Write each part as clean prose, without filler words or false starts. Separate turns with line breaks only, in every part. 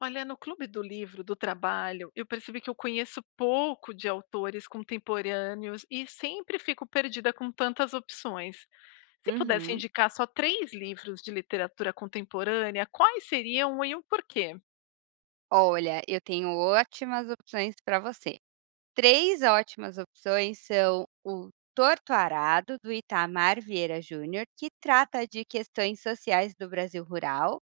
Olha, no clube do livro do trabalho, eu percebi que eu conheço pouco de autores contemporâneos e sempre fico perdida com tantas opções. Se pudesse
Uhum.
indicar só três livros de literatura contemporânea, quais seriam e o porquê?
Olha, eu tenho ótimas opções para você. 3 ótimas opções são o Torto Arado, do Itamar Vieira Júnior, que trata de questões sociais do Brasil rural.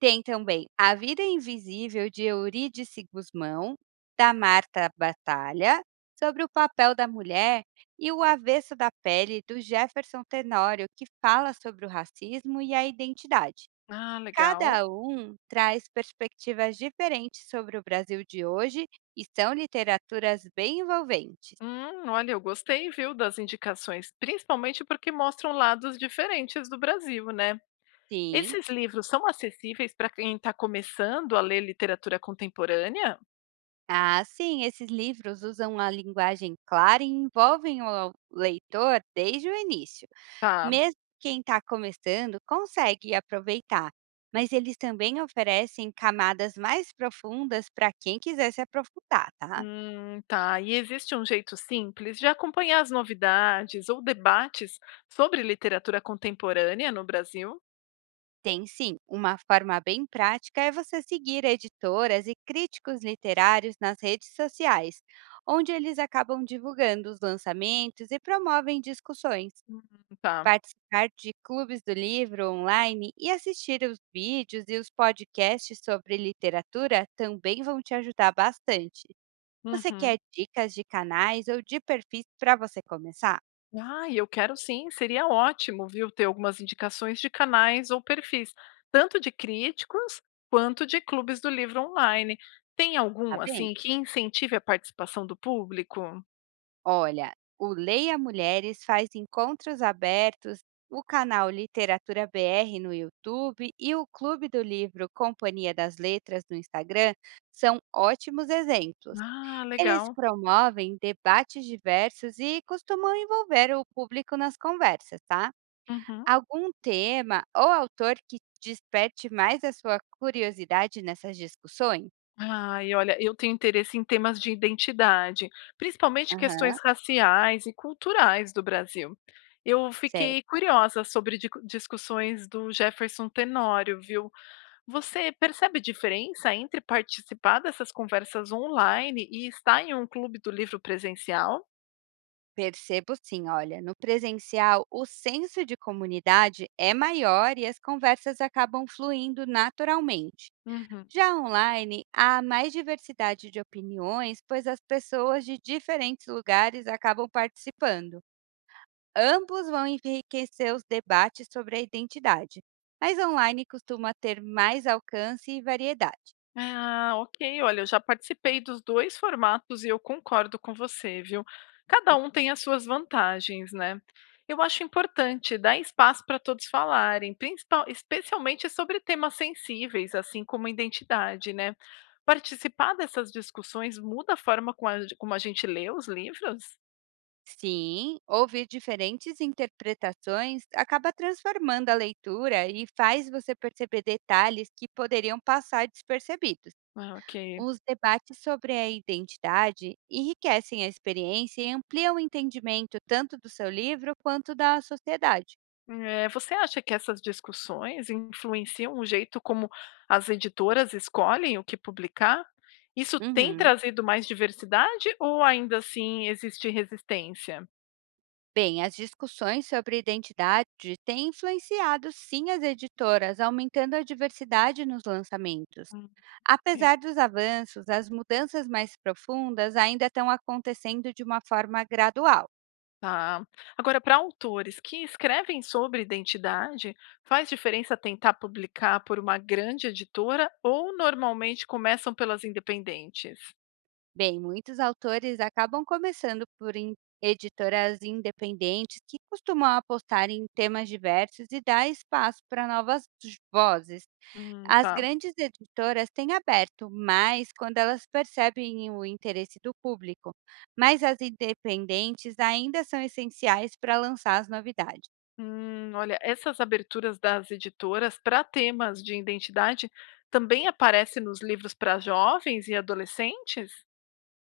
Tem também A Vida Invisível, de Eurídice Guzmão, da Marta Batalha, sobre o papel da mulher, e O Avesso da Pele, do Jefferson Tenório, que fala sobre o racismo e a identidade.
Ah, legal.
Cada um traz perspectivas diferentes sobre o Brasil de hoje e são literaturas bem envolventes.
Olha, eu gostei, viu, das indicações, principalmente porque mostram lados diferentes do Brasil, né?
Sim,
Esses livros são acessíveis para quem está começando a ler literatura contemporânea?
ah, sim, esses livros usam a linguagem clara e envolvem o leitor desde o início.
Tá.
Mesmo quem está começando consegue aproveitar, mas eles também oferecem camadas mais profundas para quem quiser se aprofundar, tá?
Tá. E existe um jeito simples de acompanhar as novidades ou debates sobre literatura contemporânea no Brasil?
Tem sim, uma forma bem prática é você seguir editoras e críticos literários nas redes sociais, onde eles acabam divulgando os lançamentos e promovem discussões.
Hum, tá.
Participar de clubes do livro online e assistir os vídeos e os podcasts sobre literatura também vão te ajudar bastante. Você
Uhum.
quer dicas de canais ou de perfis para você começar?
Ah, e eu quero sim, seria ótimo, viu, ter algumas indicações de canais ou perfis, tanto de críticos quanto de clubes do livro online. Tem
Tá
algum,
bem?
assim, que incentive a participação do público?
Olha, o Leia Mulheres faz encontros abertos, o canal Literatura BR no YouTube e o Clube do Livro Companhia das Letras no Instagram são ótimos exemplos.
Ah,
Eles
legal.
promovem debates diversos e costumam envolver o público nas conversas, tá?
Uhum.
Algum tema ou autor que desperte mais a sua curiosidade nessas discussões?
Ai, olha, eu tenho interesse em temas de identidade, principalmente questões
Aham,
raciais e culturais do Brasil. Eu fiquei
certo.
curiosa sobre discussões do Jefferson Tenório, viu? Você percebe diferença entre participar dessas conversas online e estar em um clube do livro presencial?
Percebo sim, olha, no presencial o senso de comunidade é maior e as conversas acabam fluindo naturalmente.
Uhum.
Já online, há mais diversidade de opiniões, pois as pessoas de diferentes lugares acabam participando. Ambos vão enriquecer os debates sobre a identidade, mas online costuma ter mais alcance e variedade.
Ah, ok. Olha, eu já participei dos 2 formatos e eu concordo com você, viu. Cada um tem as suas vantagens, né. Eu acho importante dar espaço para todos falarem, principal especialmente sobre temas sensíveis, assim como identidade, né. Participar dessas discussões muda a forma como a gente lê os livros?
Sim, ouvir diferentes interpretações acaba transformando a leitura e faz você perceber detalhes que poderiam passar despercebidos.
Ah, ok.
Os debates sobre a identidade enriquecem a experiência e ampliam o entendimento tanto do seu livro quanto da sociedade.
Eh, você acha que essas discussões influenciam o jeito como as editoras escolhem o que publicar? Isso tem
Uhum.
trazido mais diversidade ou ainda assim existe resistência?
Bem, as discussões sobre identidade têm influenciado sim as editoras, aumentando a diversidade nos lançamentos.
Hum, ok,
Apesar dos avanços, as mudanças mais profundas ainda estão acontecendo de uma forma gradual.
tá. Agora, para autores que escrevem sobre identidade, faz diferença tentar publicar por uma grande editora ou normalmente começam pelas independentes?
Bem, muitos autores acabam começando por editoras independentes que costumam apostar em temas diversos e dar espaço para novas vozes. As
Tá.
grandes editoras têm aberto mais quando elas percebem o interesse do público, mas as independentes ainda são essenciais para lançar as novidades.
Olha, essas aberturas das editoras para temas de identidade também aparecem nos livros para jovens e adolescentes?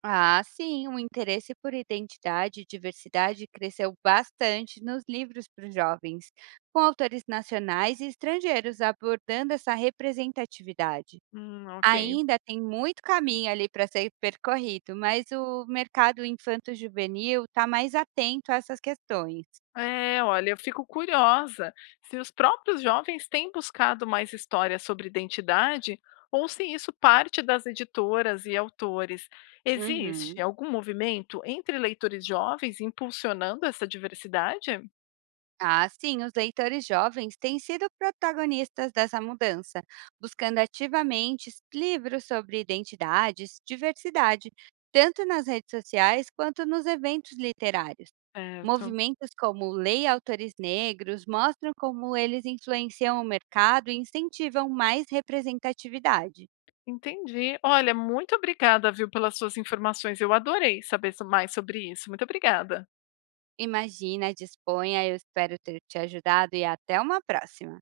Ah, sim, o interesse por identidade e diversidade cresceu bastante nos livros para os jovens, com autores nacionais e estrangeiros abordando essa representatividade.
Ok.
Ainda tem muito caminho ali para ser percorrido, mas o mercado infanto-juvenil está mais atento a essas questões.
É, olha, eu fico curiosa se os próprios jovens têm buscado mais histórias sobre identidade ou se isso parte das editoras e autores. Existe
Uhum.
algum movimento entre leitores jovens impulsionando essa diversidade?
Ah, sim, os leitores jovens têm sido protagonistas dessa mudança, buscando ativamente livros sobre identidades, diversidade, tanto nas redes sociais quanto nos eventos literários.
Certo.
Movimentos como Lei Autores Negros mostram como eles influenciam o mercado e incentivam mais representatividade.
Entendi. Olha, muito obrigada, viu, pelas suas informações. Eu adorei saber mais sobre isso. Muito obrigada.
Imagina, disponha, eu espero ter te ajudado e até uma próxima!